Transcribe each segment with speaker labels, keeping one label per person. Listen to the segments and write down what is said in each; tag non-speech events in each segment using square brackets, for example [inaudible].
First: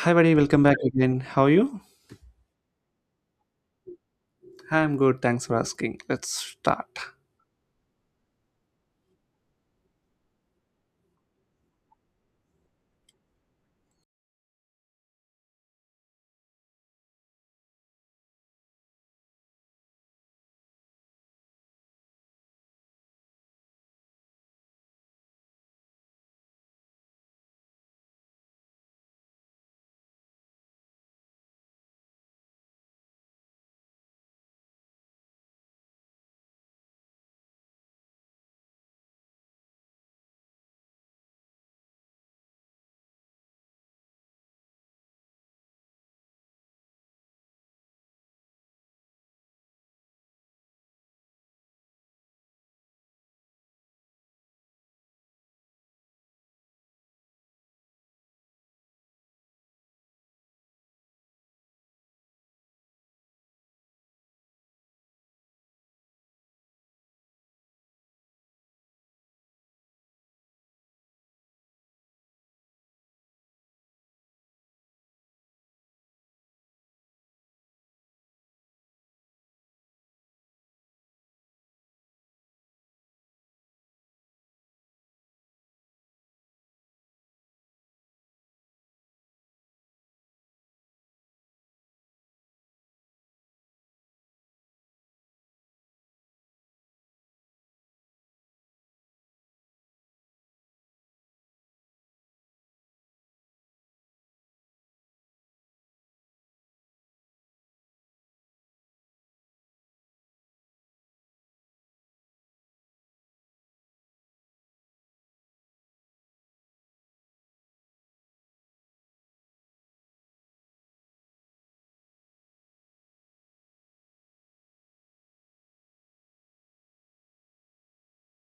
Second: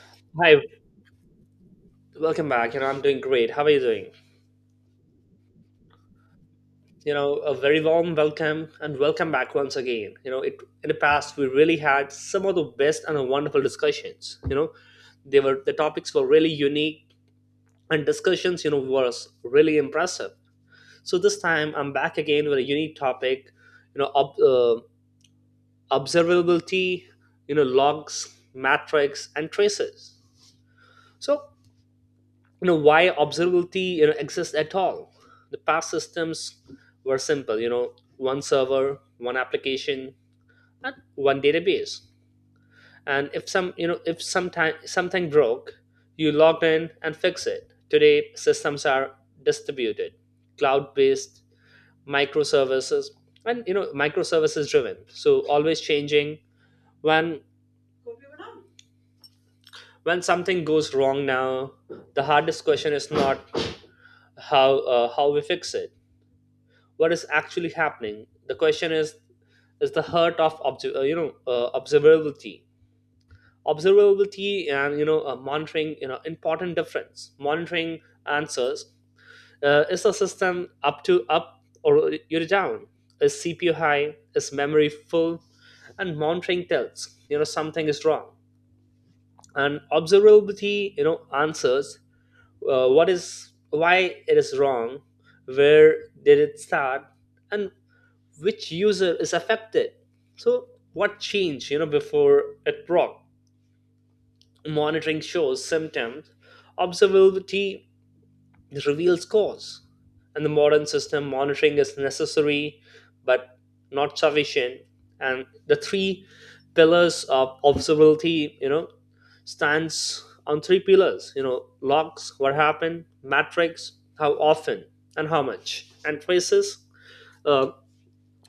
Speaker 1: Hi, buddy.
Speaker 2: Hi,
Speaker 1: Welcome back again. How are you?
Speaker 2: welcome back. I'm doing great. How are you doing?
Speaker 1: I'm good. Thanks for asking. Let's start.
Speaker 2: A very warm welcome and welcome back once again. You know, it In the past we really had some of the best and wonderful discussions. The topics were really unique, and discussions, was really impressive. So this time I'm back again with a unique topic, you know, ob- uh, observability, logs, metrics, and traces. So why observability exists at all. The past systems were simple, one server, one application, and one database. And if some you know if sometime something broke, you logged in and fix it. Today systems are distributed, cloud based, microservices, and microservices driven, so always changing. When when something goes wrong now, the hardest question is not how, how we fix it, what is actually happening. The question is the heart of observability. Observability and monitoring, important difference. Monitoring answers, is the system up or you're down, is CPU high, is memory full. And monitoring tells, something is wrong. And observability answers, what is, why it is wrong, where did it start, and which user is affected. So what changed, before it broke. Monitoring shows symptoms, observability reveals cause. And the modern system, monitoring is necessary but not sufficient. And the three pillars of observability, stands on three pillars, logs: what happened, metrics: how often and how much, and traces: uh,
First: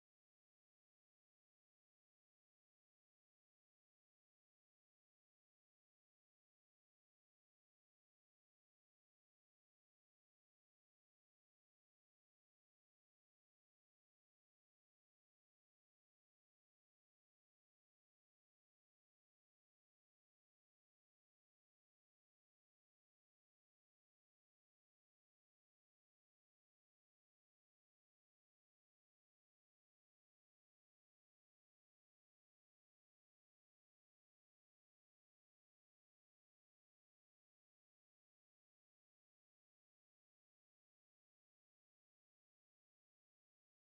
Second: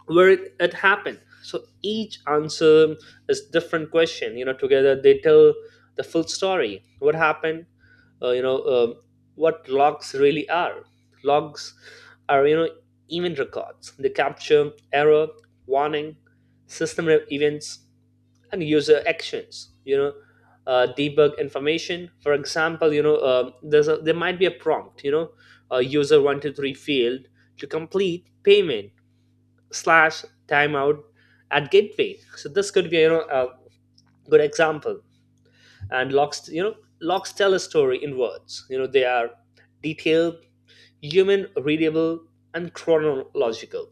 Speaker 2: where it happened. So each answer is different question, together they tell the full story, what happened. uh, you know um what logs really are. Logs are, event records. They capture error, warning, events, and user actions, debug information. For example, there might be a prompt, a user 123 field to complete payment slash timeout at gateway. So this could be, a good example. And locks, locks tell a story in words. They are detailed, human readable, and chronological.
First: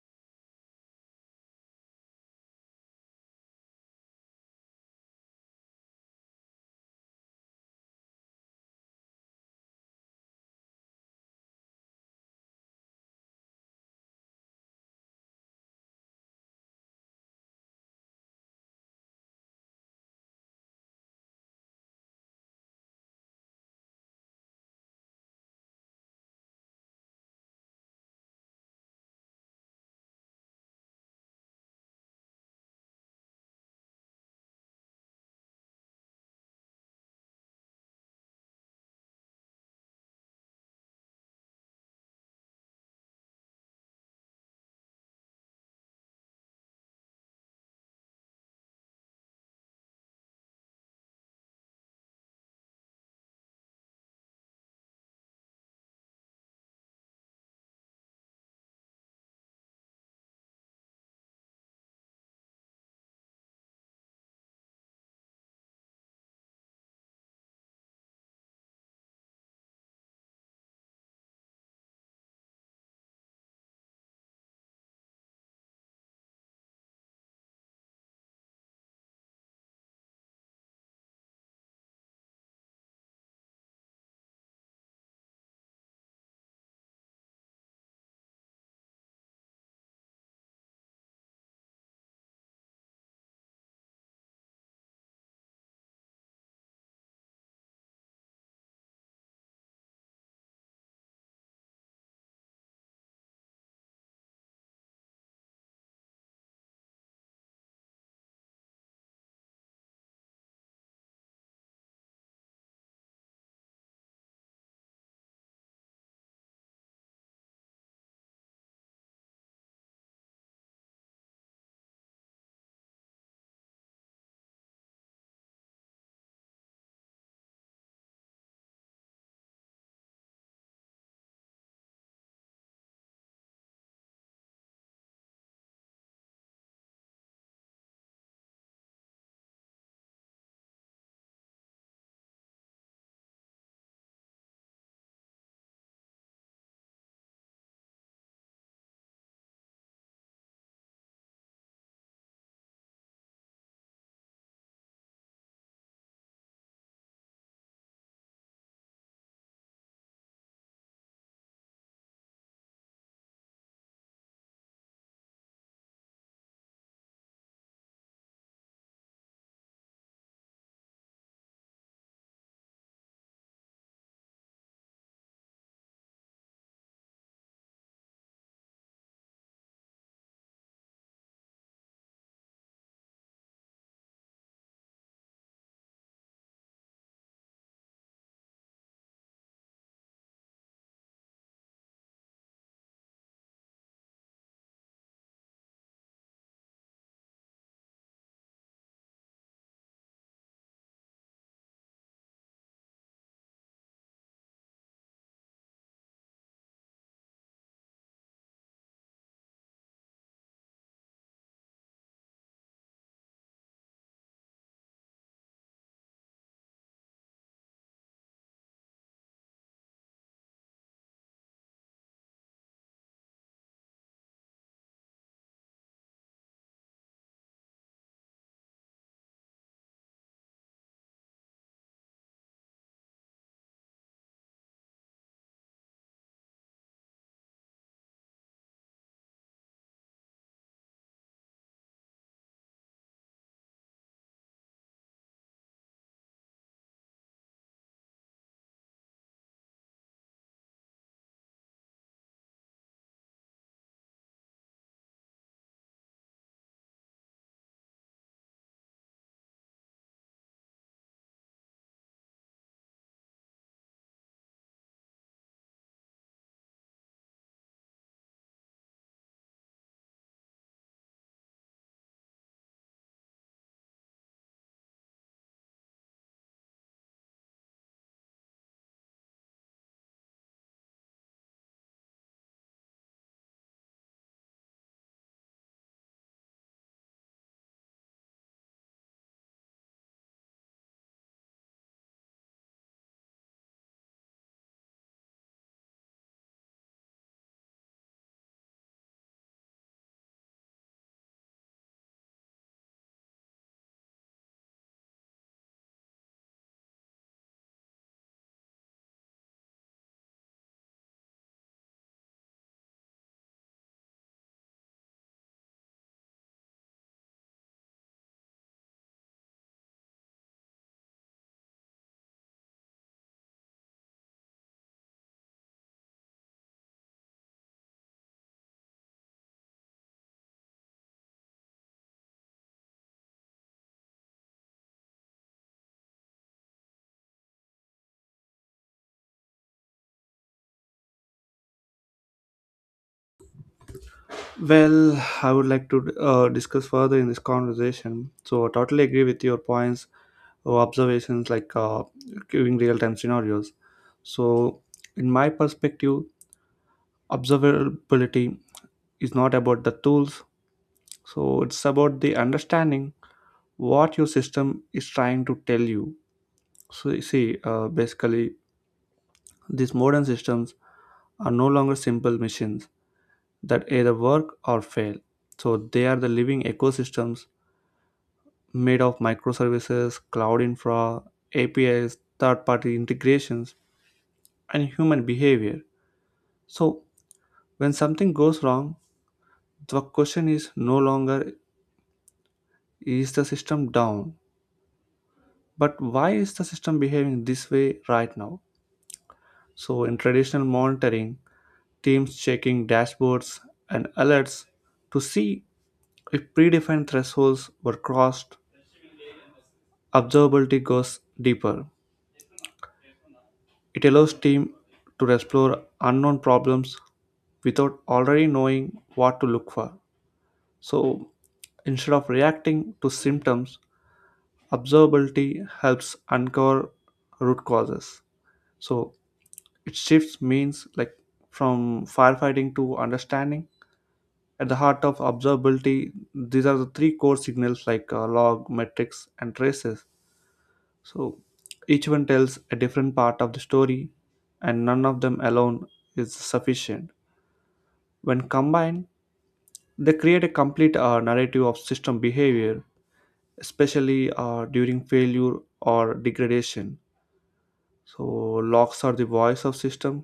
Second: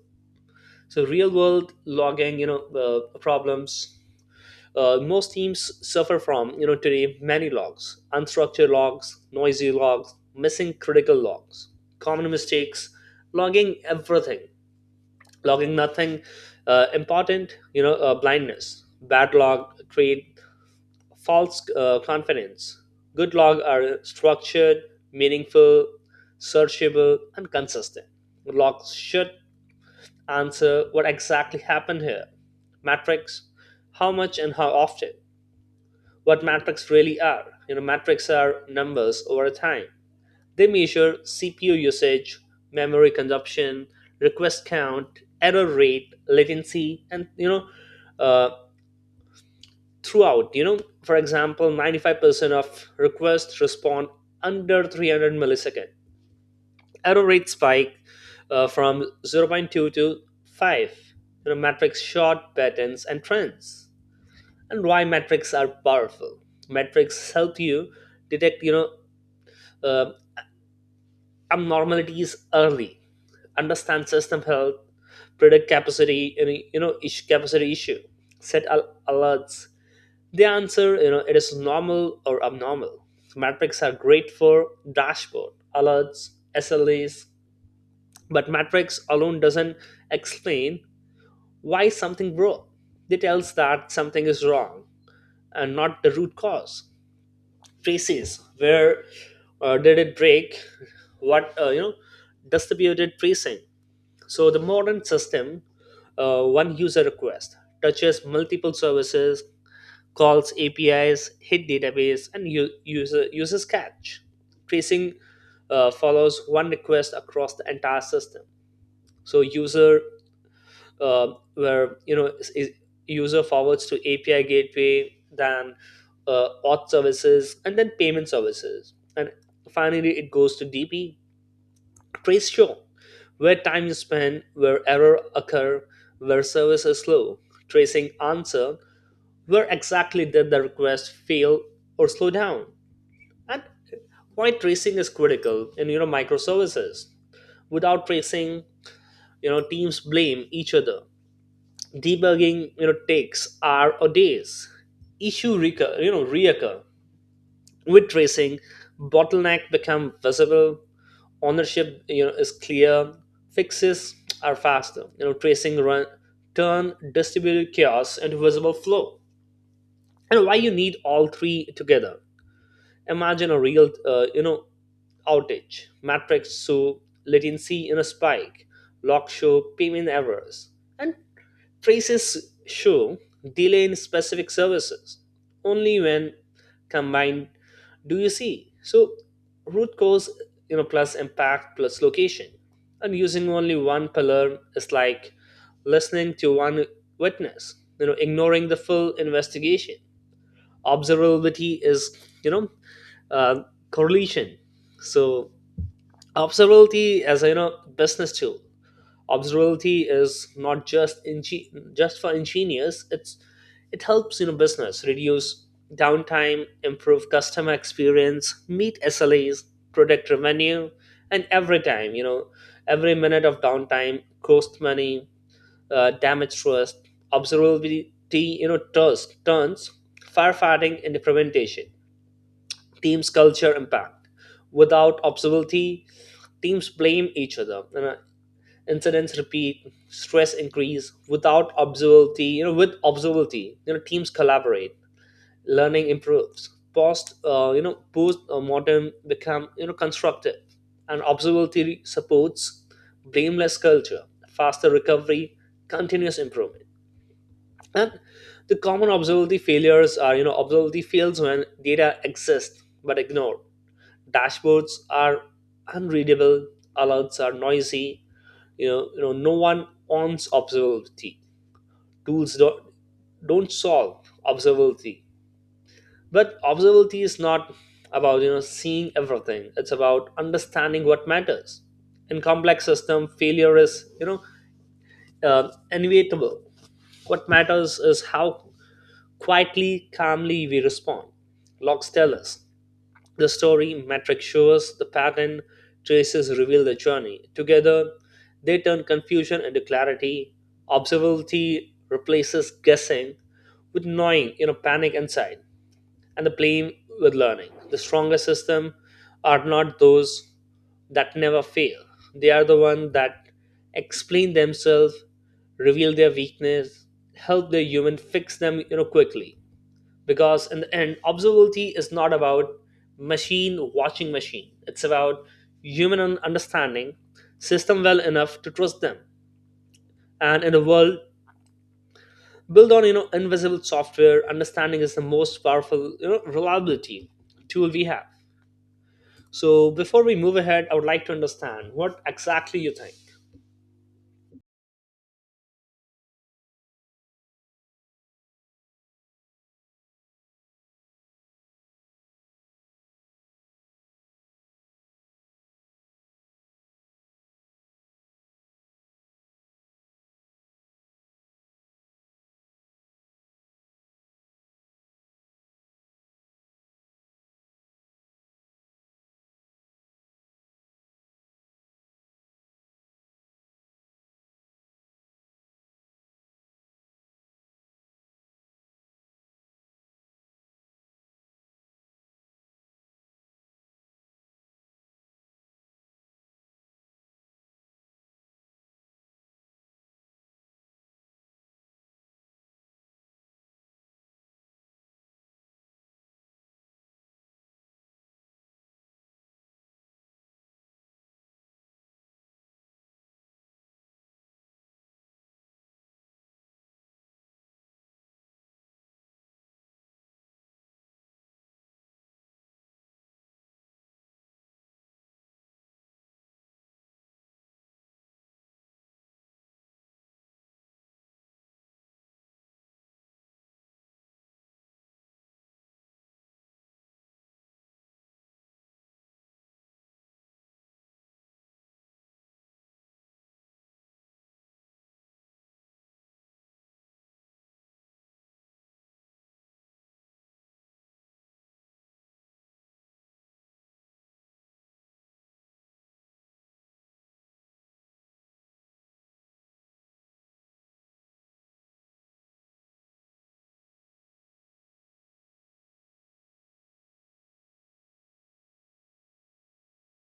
Speaker 2: So real world logging, problems. Most teams suffer from, today, many logs, unstructured logs, noisy logs, missing critical logs. Common mistakes: logging everything, logging nothing, important, blindness. Bad log create false, confidence. Good log are structured, meaningful, searchable, and consistent. Logs should answer what exactly happened here. Metrics: how much and how often. What metrics really are, metrics are numbers over time. They measure CPU usage, memory consumption, request count, error rate, latency, and uh, throughout. For example, 95% of requests respond under 300 milliseconds. Error rate spike, from zero point 0.2 to 5. Metrics short patterns and trends, and why metrics are powerful. Metrics help you detect, uh, abnormalities early, understand system health, predict capacity, ish, capacity issue, alerts. They answer, it is normal or abnormal. Metrics are great for dashboard, alerts, SLAs, but metrics alone doesn't explain why something broke. It tells that something is wrong and not the root cause. Traces: where did it break? What, distributed tracing. So the modern system, one user request, touches multiple services, calls APIs, hit database, and user uses cache. Tracing follows one request across the entire system. So user, uh, where you know is- user forwards to API gateway, then auth services, and then payment services, and finally it goes to DP. Trace-show, where time is spent, where errors occur, where service is slow. Tracing answer, where exactly did the request fail or slow down? And why tracing is critical in, microservices. Without tracing, teams blame each other. Debugging, takes hours or days. Issue recur, reoccur. With tracing, bottleneck become visible, ownership is clear, fixes are faster. Tracing run turn distributed chaos into visible flow. And why you need all three together. Imagine a real outage matrix. So latency in a spike, log show payment errors, and traces show delay in specific services. Only when combined do you see. So root cause, plus impact plus location. And using only one pillar is like listening to one witness, ignoring the full investigation. Observability is, you know, uh, correlation. So observability as a, business tool. Observability is not just for engineers. It helps, business reduce downtime, improve customer experience, meet slas, protect revenue. And every time, every minute of downtime cost money, damage trust. Observability, trust turns firefighting into preventation. Teams culture impact. Without observability, teams blame each other, incidents repeat, stress increase. Without observability you know with observability, teams collaborate, learning improves. Post modern become, constructive. And observability supports blameless culture, faster recovery, continuous improvement. And the common observability failures are, observability fails when data exists but ignored. Dashboards are unreadable, alerts are noisy, no one owns observability. Tools don't solve observability. But observability is not about, seeing everything. It's about understanding what matters. In complex system, failure is, inevitable. What matters is how quietly, calmly we respond. Logs tell us the story, metric shows the pattern, traces reveal the journey. Together, they turn confusion into clarity. Observability replaces guessing with knowing, panic inside, and the blame with learning. The strongest system are not those that never fail. They are the ones that explain themselves, reveal their weakness, help the human fix them, quickly, because in the end observability is not about machine watching machine. It's about human understanding system well enough to trust them. And in a world built on, invisible software, understanding is the most powerful, reliability tool we have. So before we move ahead, I would like to understand what exactly you think.
Speaker 1: Well, I would like to discuss further in this conversation. So, I totally agree with your points observations like giving real-time scenarios. So in my perspective, observability is not about the tools, so it's about the understanding what your system is trying to tell you. So you see, basically these modern systems are no longer simple machines that either work or fail, so they are the living ecosystems made of microservices, cloud infra, apis, third party integrations, and human behavior. So, when something goes wrong, the question is no longer is the system down, but why is the system behaving this way right now? So, in traditional monitoring, teams checking dashboards and alerts to see if predefined thresholds were crossed, observability goes deeper. It allows team to explore unknown problems without already knowing what to look for. So, instead of reacting to symptoms, observability helps uncover root causes. So it shifts means like from firefighting to understanding. At the heart of observability, these are the three core signals, like log, metrics, and traces. So each one tells a different part of the story, and none of them alone is sufficient. When combined, they create a complete narrative of system behavior, especially during failure or degradation. So logs are the voice of system.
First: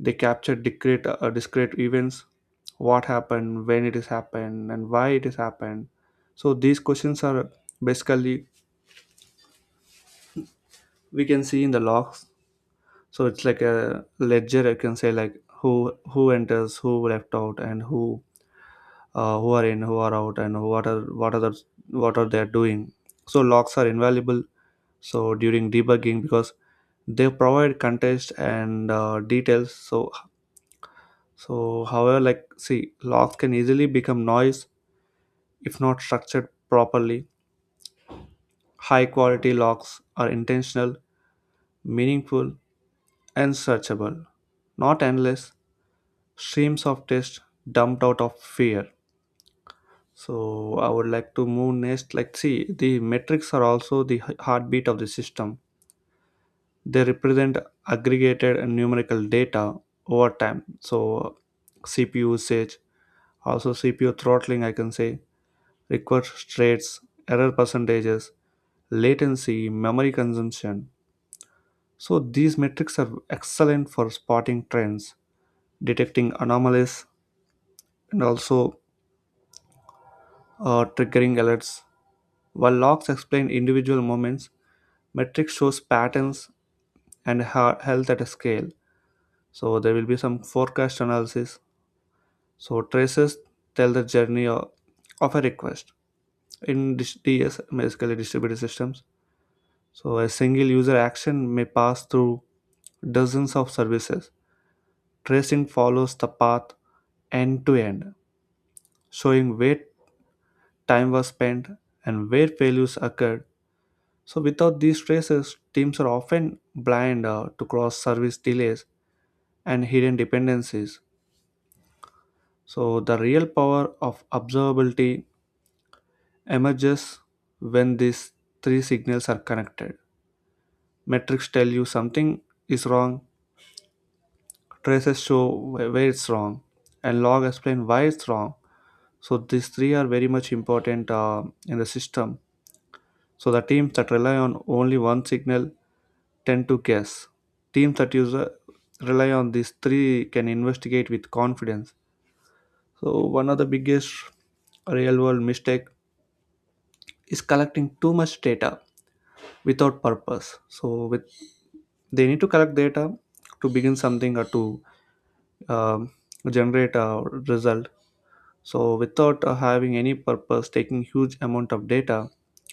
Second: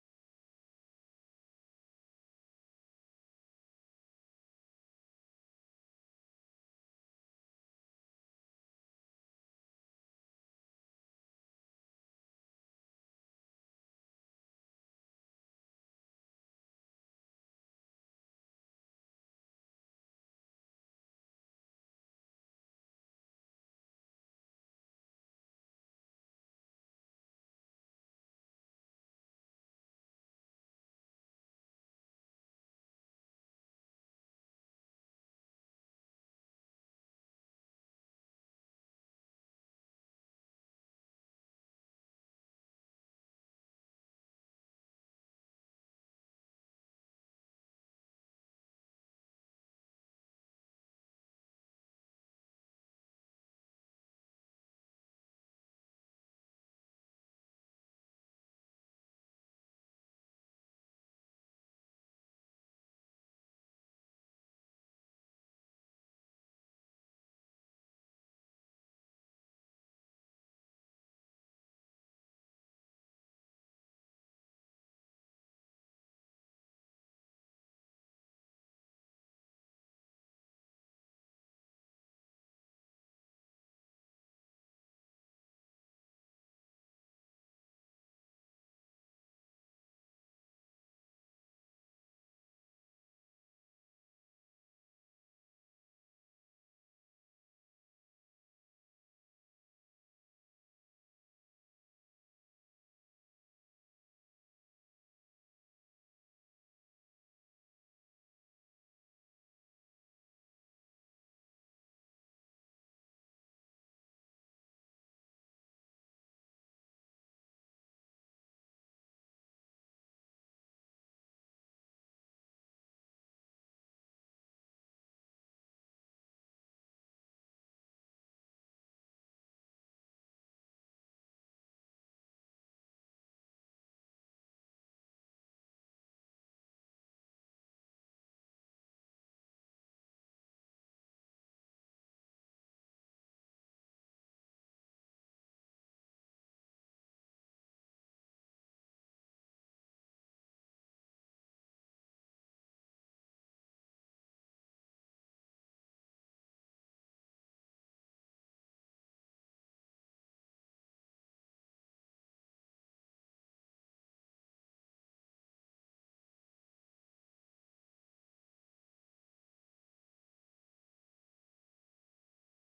Speaker 1: They capture discrete events, what happened, when it has happened, and why it has happened. So these questions are basically we can see in the logs. So it's like a ledger. I can say like who enters, who left out, and who are in, who are out, and what are they doing. So logs are invaluable. So during debugging because they provide context and details. So, however, like, see, locks can easily become noise if not structured properly. High quality locks are intentional, meaningful, and searchable, not endless streams of text dumped out of fear. So, I would like to move next. Like, see, the metrics are also the heartbeat of the system. They represent aggregated and numerical data over time. So, CPU usage, also CPU throttling, I can say, request rates, error percentages, latency, memory consumption. So these metrics are excellent for spotting trends, detecting anomalies, and also triggering alerts. While logs explain individual moments, metrics shows patterns and health at a scale. So there will be some forecast analysis. So traces tell the journey of a request in DS, basically distributed systems. So, a single user action may pass through dozens of services. Tracing follows the path end to end, showing where time was spent and where failures occurred. So, without these traces, teams are often blind to cross service delays and hidden dependencies. So, the real power of observability emerges when these three signals are connected. Metrics tell you something is wrong, traces show where it's wrong, and log explain why it's wrong. So these three are very much important in the system. So the teams that rely on only one signal tend to guess. Teams that use rely on these three can investigate with confidence. So one of the biggest real world mistake is collecting too much data without purpose. So with they need to collect data to begin something or to um, generate a result. So without having any purpose, taking huge amount of data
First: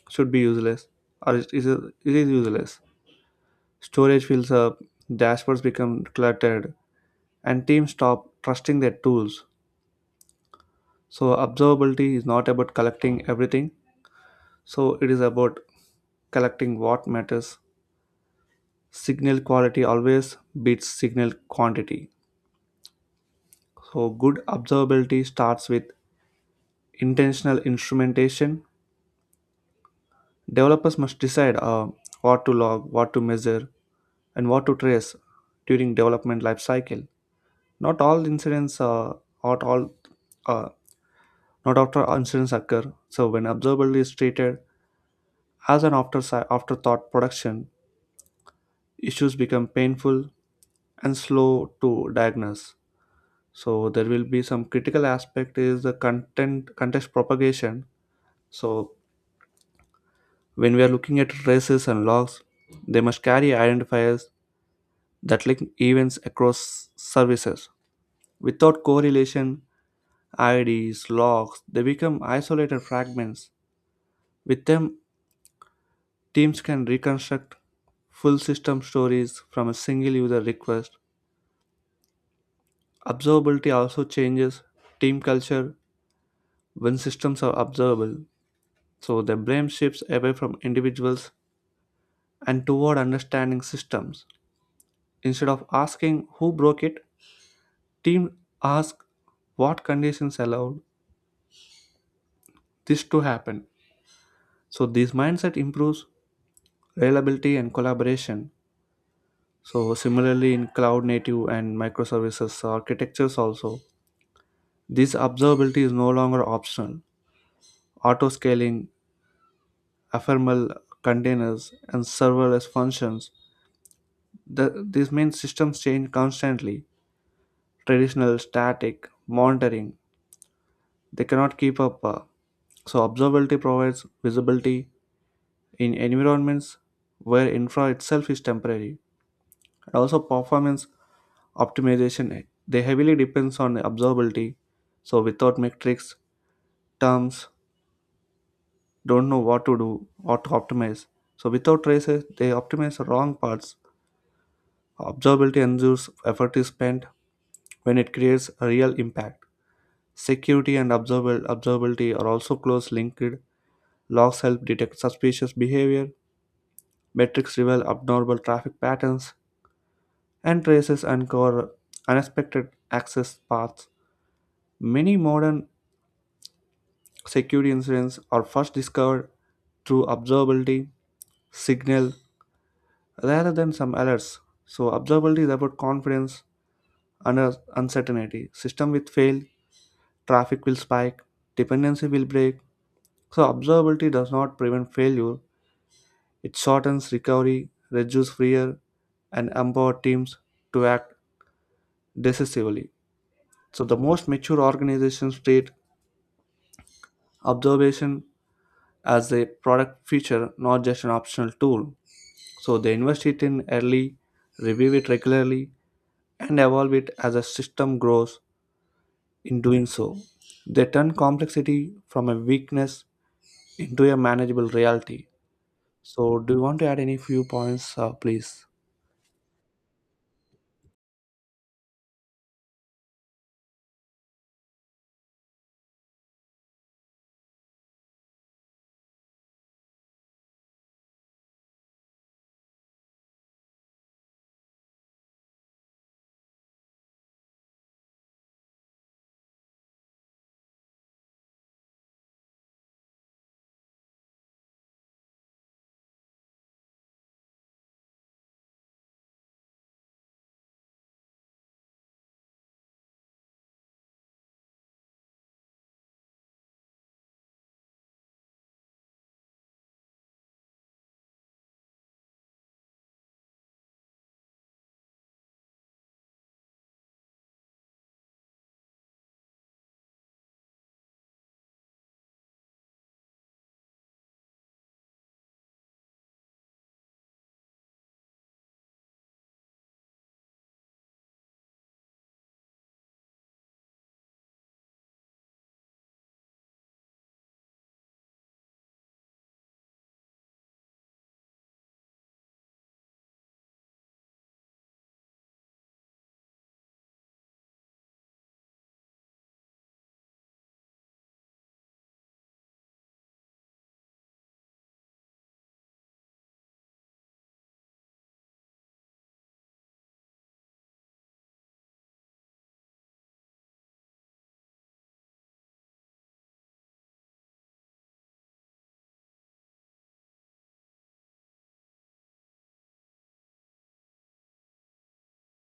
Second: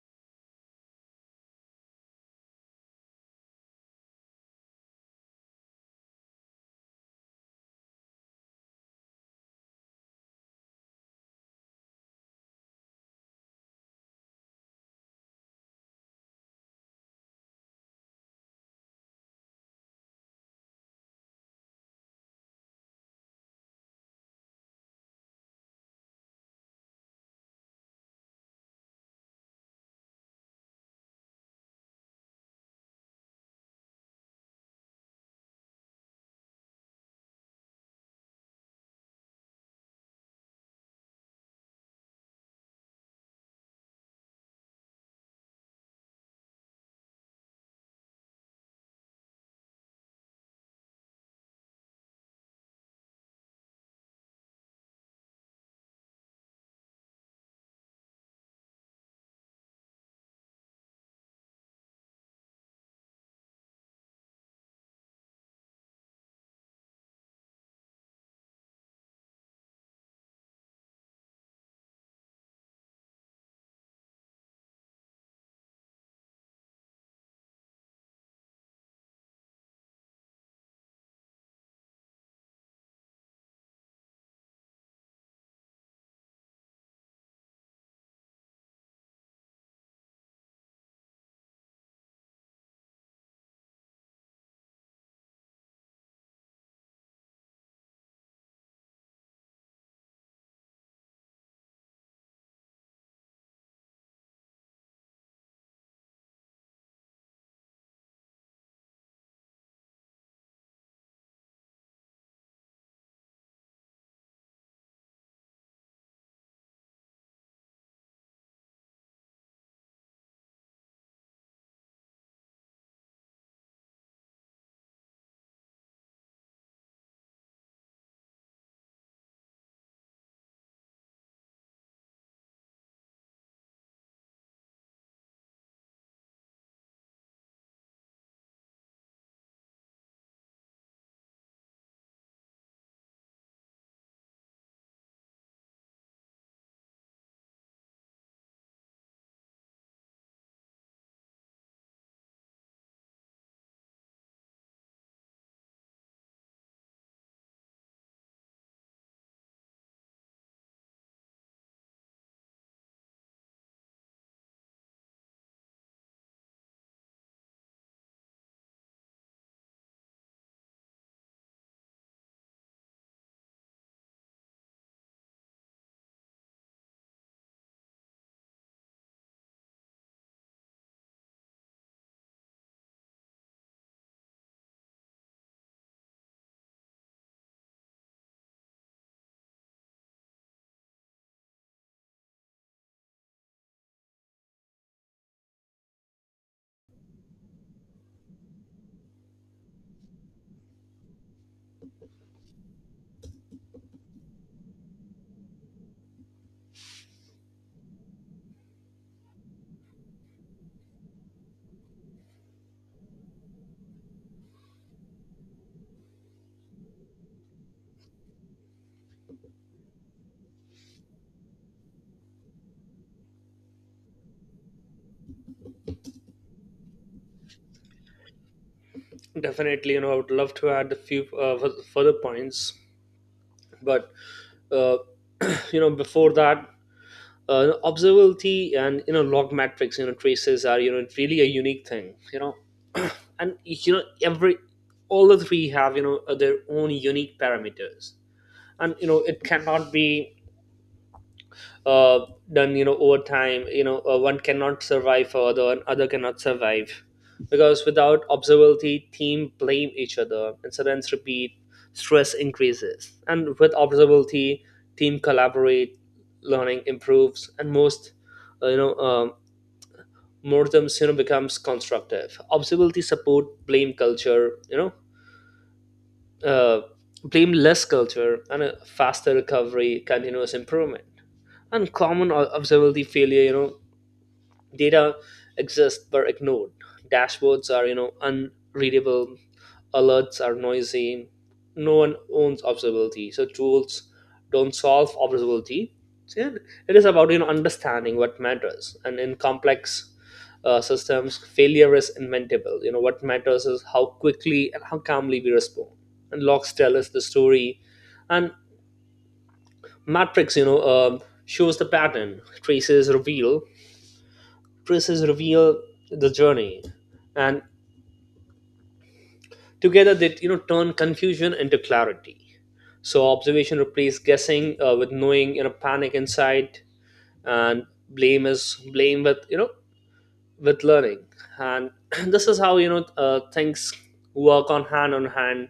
Speaker 1: should be useless, or it is useless. Storage fills up, dashboards become cluttered, and teams stop trusting their tools. So observability is not about collecting everything. So it is about collecting what matters. Signal quality always beats signal quantity. So good observability starts with intentional instrumentation. Developers must decide what to log, what to measure, and what to trace during development life cycle. Not all incidents, not all, uh, Not after incidents occur. So when observability is treated as an afterthought production, issues become painful and slow to diagnose. So there will be some critical aspect is the content context propagation. So when we are looking at traces and logs, they must carry identifiers that link events across services. Without correlation, IDs, logs, they become isolated fragments. With them, teams can reconstruct full system stories from a single user request. Observability also changes team culture when systems are observable. So the blame shifts away from individuals and toward understanding systems. Instead of asking who broke it, teams ask what conditions allowed this to happen. So this mindset improves reliability and collaboration. So similarly in cloud native and microservices architectures also, this observability is no longer optional. Auto scaling, ephemeral containers, and serverless functions. The, this means systems change constantly. Traditional static monitoring, they cannot keep up. So observability provides visibility in environments where infra itself is temporary. And also performance optimization, they heavily depends on observability. So without metrics, terms don't know what to do or to optimize. So without traces, they optimize the wrong parts. Observability ensures effort is spent when it creates a real impact. Security and observable observability are also closely linked. Logs help detect suspicious behavior, metrics reveal abnormal traffic patterns, and traces uncover unexpected access paths. Many modern security incidents are first discovered through observability signal rather than some alerts. So observability is about confidence under uncertainty. System will fail, traffic will spike, dependency will break. So observability does not prevent failure. It shortens recovery, reduces fear, and empower teams to act decisively. So the most mature organizations treat observation as a product feature, not just an optional tool. So they invest it in early, review it regularly, and evolve it as a system grows in doing so. They turn complexity from a weakness into a manageable reality. So, do you want to add any few points, please?
Speaker 2: Definitely, I would love to add a few further points, but uh, [clears throat] before that, observability and, log, metrics, traces are, really a unique thing. [clears throat] And, you know every all the three have, their own unique parameters. And, it cannot be uh, done, over time. One cannot survive for other, and other cannot survive, because without observability, team blame each other, incidents repeat, stress increases, and with observability, team collaborate, learning improves. And most uh, you know um, mortems, becomes constructive. Observability support blame culture, uh, blame less culture, and a faster recovery, continuous improvement. And common observability failure, data exists were ignored, dashboards are, unreadable, alerts are noisy, no one owns observability, so tools don't solve observability. So, yeah, it is about, understanding what matters. And in complex systems, failure is inventable, what matters is how quickly and how calmly we respond. And logs tell us the story, and matrix, shows the pattern, traces reveal the journey. And together they, turn confusion into clarity. So observation replaces guessing, with knowing, panic insight, and blame with you know with learning. And [clears throat] this is how, things work on hand on hand,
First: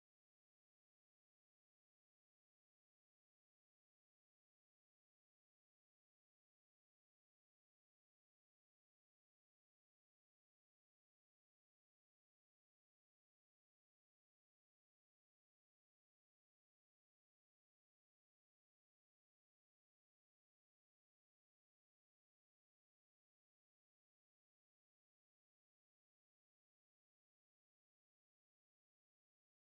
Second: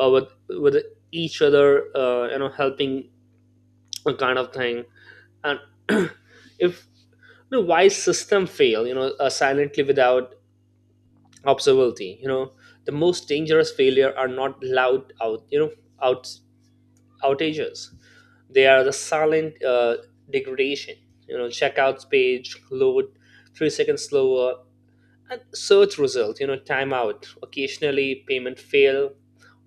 Speaker 2: with each other, helping a kind of thing. And [clears throat] if the wise system fail, silently, without observability, the most dangerous failure are not loud out you know out outages. They are the silent, degradation. Checkouts page load 3 seconds slower, and search result, timeout occasionally, payment fail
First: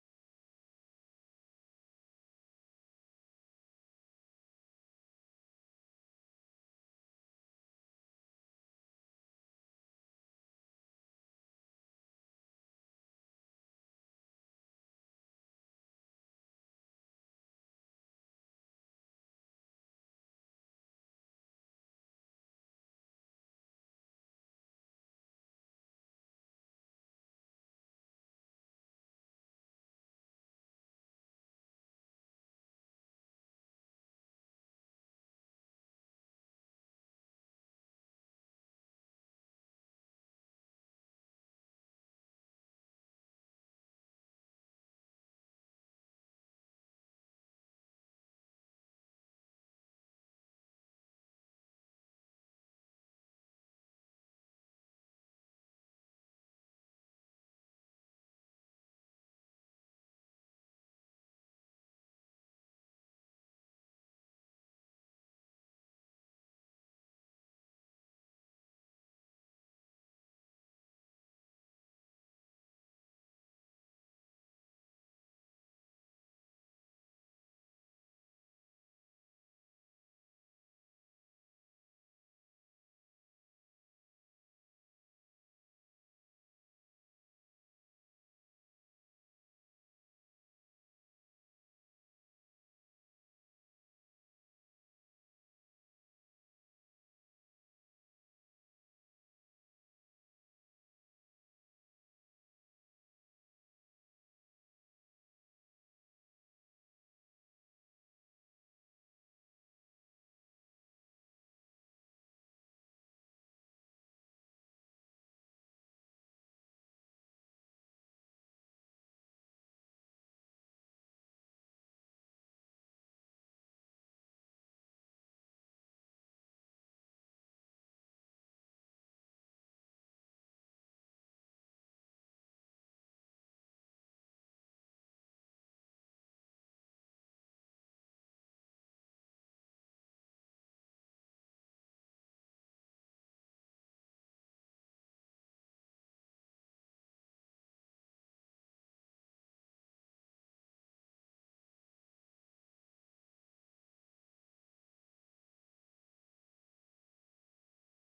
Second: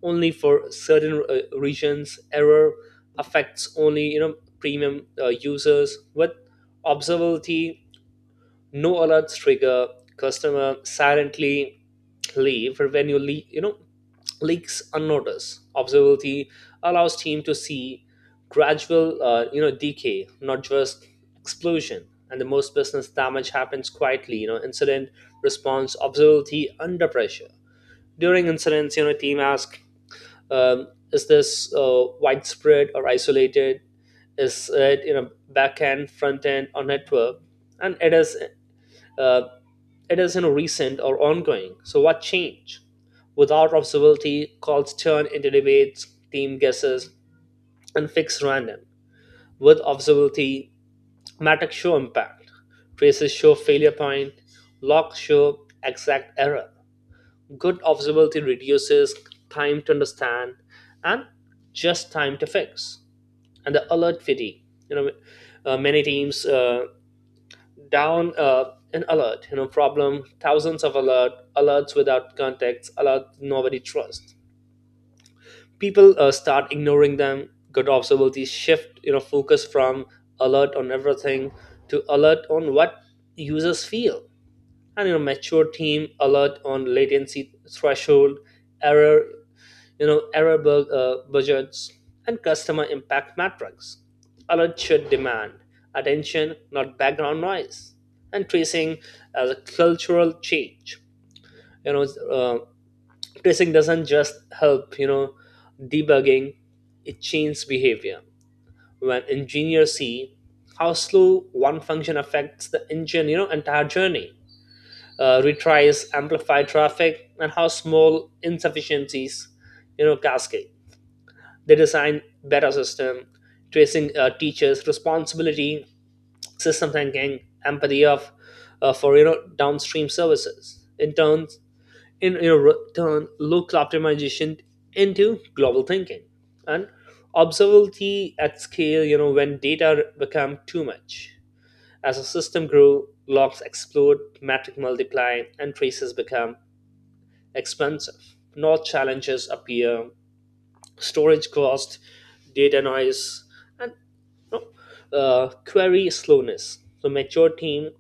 Speaker 2: only for certain regions, error affects only, premium users. With observability, no alerts trigger, customer silently play. For when you le- you know leaks unnoticed. Observability allows team to see gradual, decay, not just explosion. And the most business damage happens quietly, incident response, observability under pressure. During incidents, team ask, is this widespread or isolated, is it, back end, front end, or network, and it is uh, it is, recent or ongoing. So what change? Without observability, calls turn into debates, team guesses, and fixed random. With observability, metrics show impact, traces show failure point, logs show exact error. Good observability reduces time to understand and just time to fix. And the alert fatigue. You know, many teams down an alert problem, thousands of alerts without context, alerts nobody trusts, people start ignoring them. Good observability shift focus from alert on everything to alert on what users feel. And mature team alert on latency threshold, error, error bug, budgets, and customer impact metrics. Alert should demand attention, not background noise. And tracing as a cultural change. you know uh, Tracing doesn't just help, debugging, it changes behavior. When engineers see how slow one function affects the engine, entire journey, retries amplify traffic, and how small insufficiencies cascade, they design better system. Tracing teachers' responsibility, system thinking, empathy of for downstream services. In turn, in turn local optimization into global thinking and observability at scale. You know when data become too much. As a system grow, logs explode, metric multiply, and traces become expensive. Not challenges appear, storage cost, data noise, and you query slowness. So mature team,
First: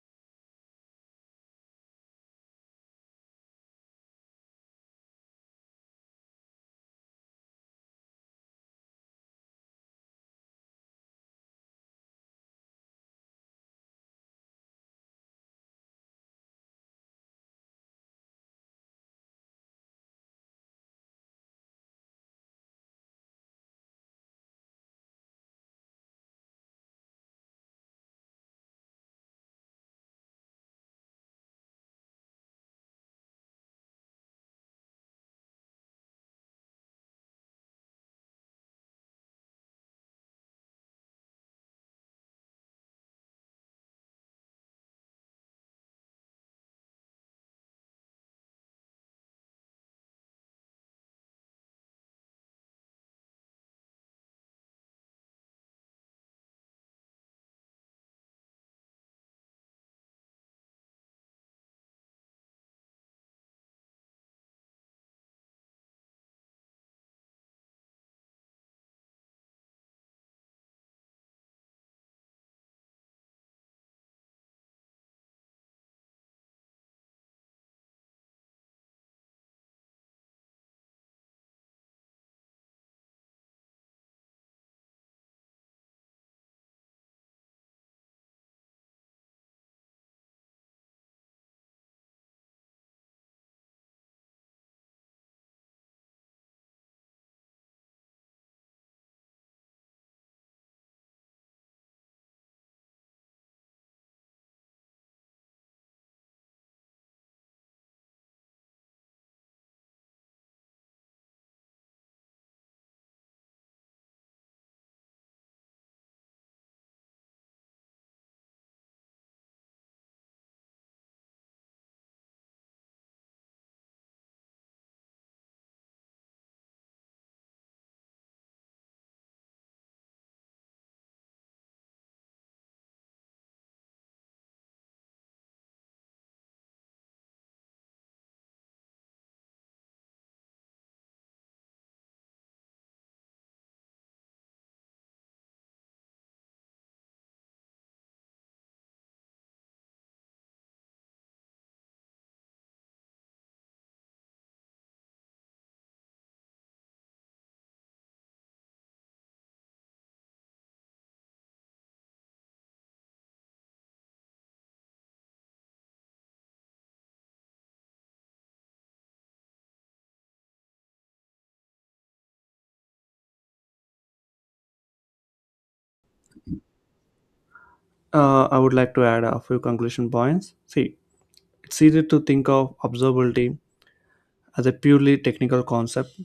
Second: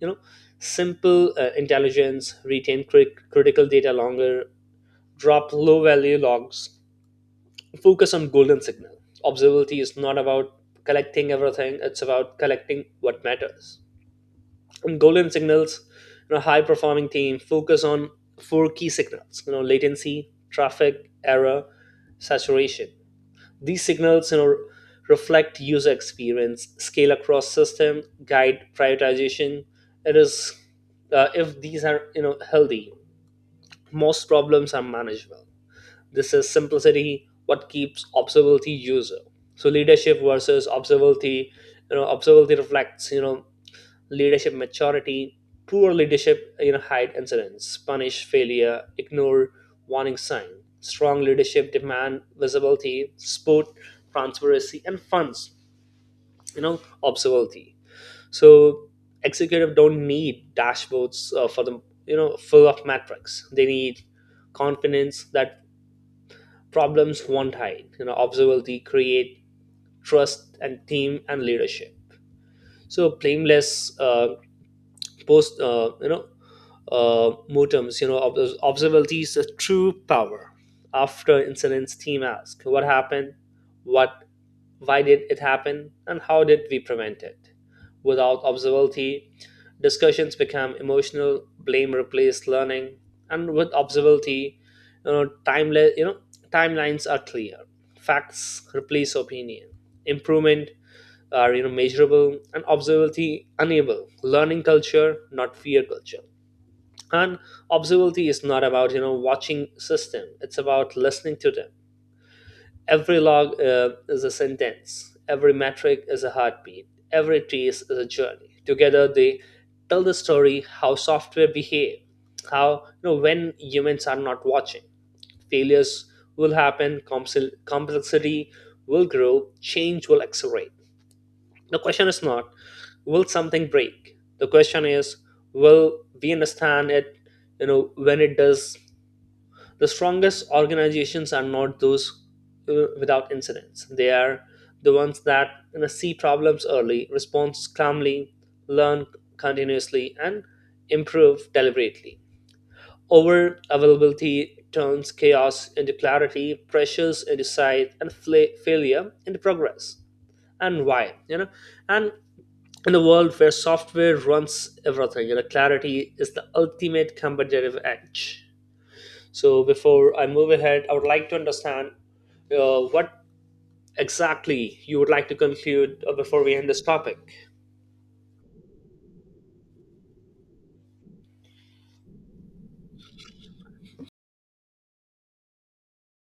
Speaker 2: you know, simple intelligence, retain critical data longer, drop low value logs, focus on golden signal. Observability is not about collecting everything; it's about collecting what matters. And golden signals, high performing team focus on four key signals. You know, latency, traffic, error, saturation, these signals, reflect user experience, scale across system, guide prioritization. It is if these are healthy, most problems are manageable. This is simplicity. What keeps observability user? So leadership versus observability. You know, observability reflects leadership maturity, poor leadership hide incidents, punish failure, ignore warning sign. Strong leadership demand visibility, support transparency, and funds observability. So executive don't need dashboards for the full of metrics, they need confidence that problems won't hide. Observability create trust and team and leadership. So blameless post modems, observability is the true power. After incidents, team ask what happened, what, why did it happen, and how did we prevent it. Without observability, discussions become emotional. Blame replaced learning, and with observability, you know, timeless, you know, timelines are clear. Facts replace opinion. Improvement are measurable, and observability enable learning culture, not fear culture. And observability is not about watching system, it's about listening to them. Every log is a sentence, every metric is a heartbeat, every trace is a journey. Together they tell the story how software behave, how when humans are not watching. Failures will happen, complexity will grow, change will accelerate. The question is not will something break, the question is will we understand it, when it does. The strongest organizations are not those without incidents. They are the ones that, see problems early, respond calmly, learn continuously, and improve deliberately. Over availability turns chaos into clarity, pressures into sight, and failure into progress. And why? You know, and in a world where software runs everything, clarity is the ultimate competitive edge. So before I move ahead, I would like to understand what exactly you would like to conclude before we end this topic.
Speaker 1: I would like to add a few conclusion points. See, it's easy to think of observability as a purely technical concept:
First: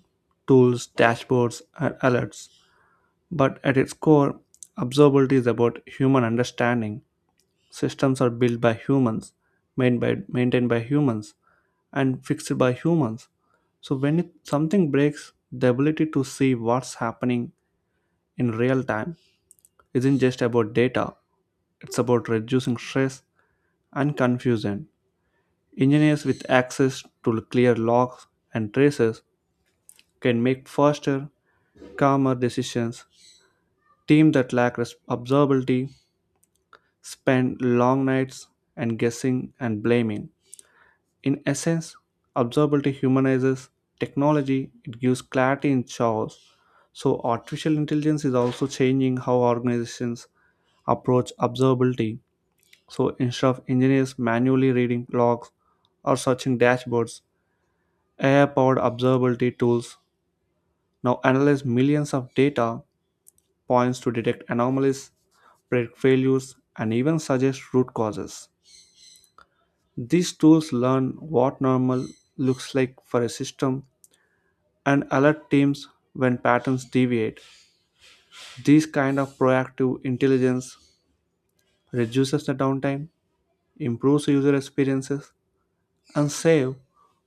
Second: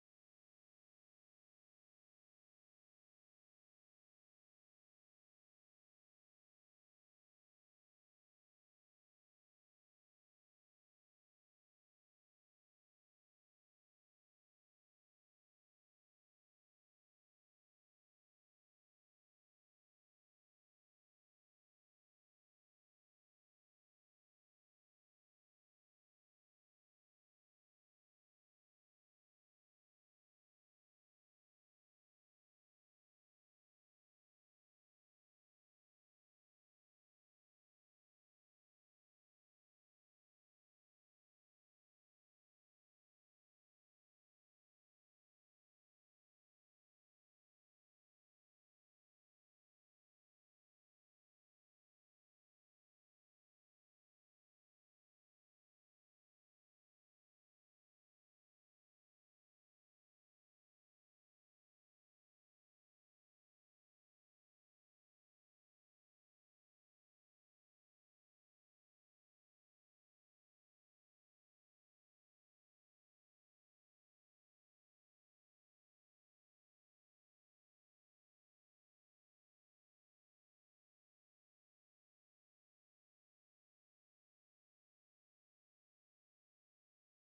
Speaker 1: tools, dashboards, and alerts. But at its core, observability is about human understanding. Systems are built by humans, made by, maintained by humans, and fixed by humans. So when it, something breaks, the ability to see what's happening in real time isn't just about data. It's about reducing stress and confusion. Engineers with access to clear logs and traces can make faster, calmer decisions. Teams that lack observability spend long nights and guessing and blaming. In essence, observability humanizes technology, it gives clarity in chaos. So, artificial intelligence is also changing how organizations approach observability. So, instead of engineers manually reading logs or searching dashboards, AI powered observability tools now analyze millions of data points to detect anomalies, predict failures, and even suggest root causes. These tools learn what normal looks like for a system and alert teams when patterns deviate. This kind of proactive intelligence reduces the downtime, improves user experiences, and save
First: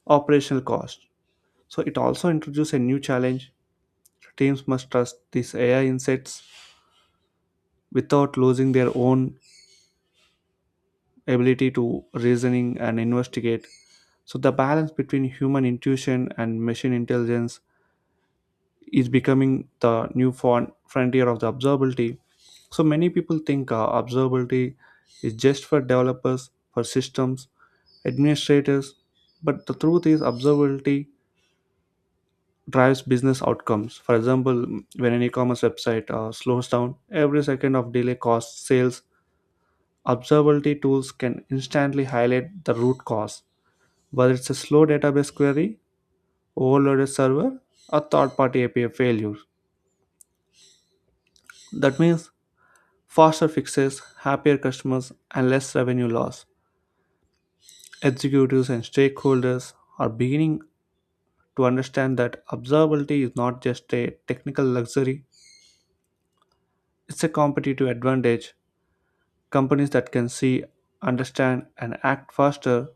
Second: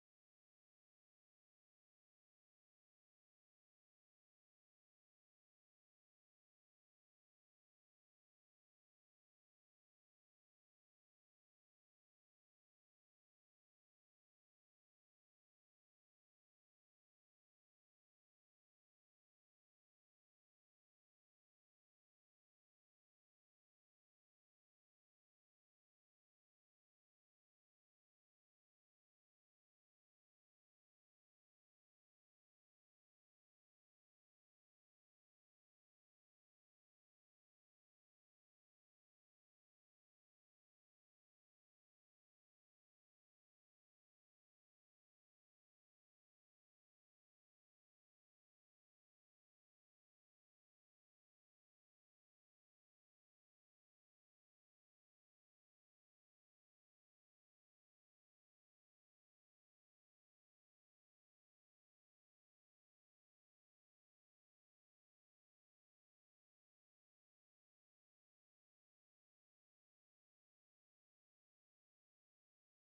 Speaker 1: operational costs. So it also introduces a new challenge. Teams must trust these AI insights without losing their own ability to reasoning and investigate. So the balance between human intuition and machine intelligence is becoming the new frontier of the observability. So many people think observability is just for developers, for systems, administrators, but the truth is observability drives business outcomes. For example, when an e-commerce website slows down, every second of delay costs sales. Observability tools can instantly highlight the root cause, whether it's a slow database query, overloaded server, or third-party API failure. That means faster fixes, happier customers, and less revenue loss. Executives and stakeholders are beginning to understand that observability is not just a technical luxury, it's a competitive advantage. Companies that can see, understand, and act faster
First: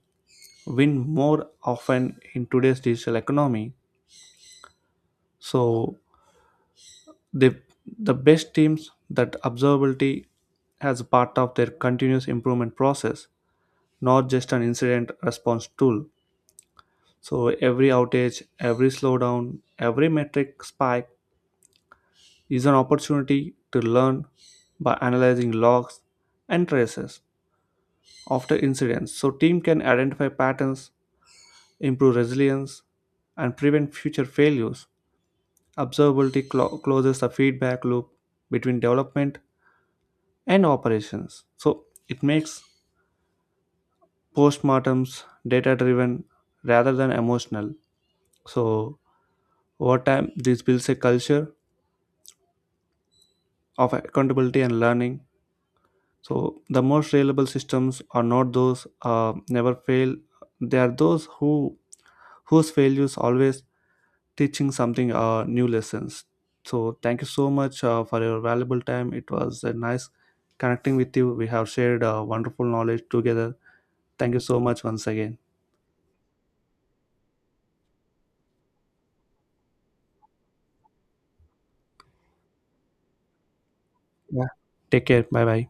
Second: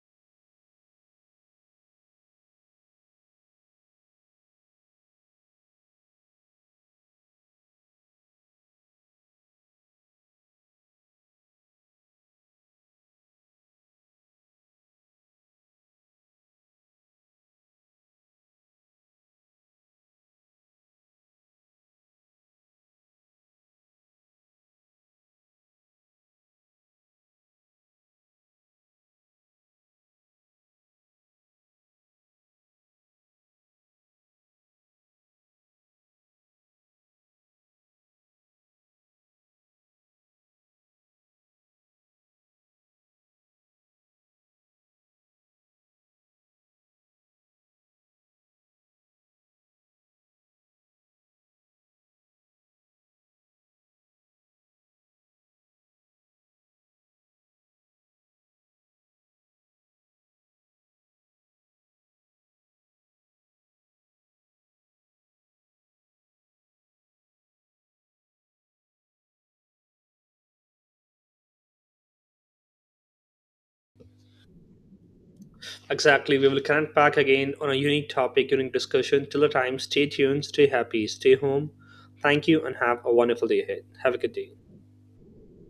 Speaker 1: win more often in today's digital economy. So, the, the best teams that observability as part of their continuous improvement process, not just an incident response tool. So every outage, every slowdown, every metric spike is an opportunity to learn by analyzing logs and traces after incidents. So team can identify patterns, improve resilience, and prevent future failures. Observability closes the feedback loop between development and operations. So it makes postmortems data driven rather than emotional. So over time this builds a culture of accountability and learning. So the most reliable systems are not those never fail. They are those who whose failures always teaching something new lessons. So thank you so much for your valuable time. It was a nice connecting with you. We have shared wonderful knowledge together. Thank you so much once again.
Speaker 2: Exactly, we will connect back again on a unique topic during discussion. Till the time, stay tuned, stay happy, stay home. Thank you, and have a wonderful day ahead. Have a good
Speaker 1: Yeah.
Speaker 2: day.
Speaker 1: Take care. Bye bye.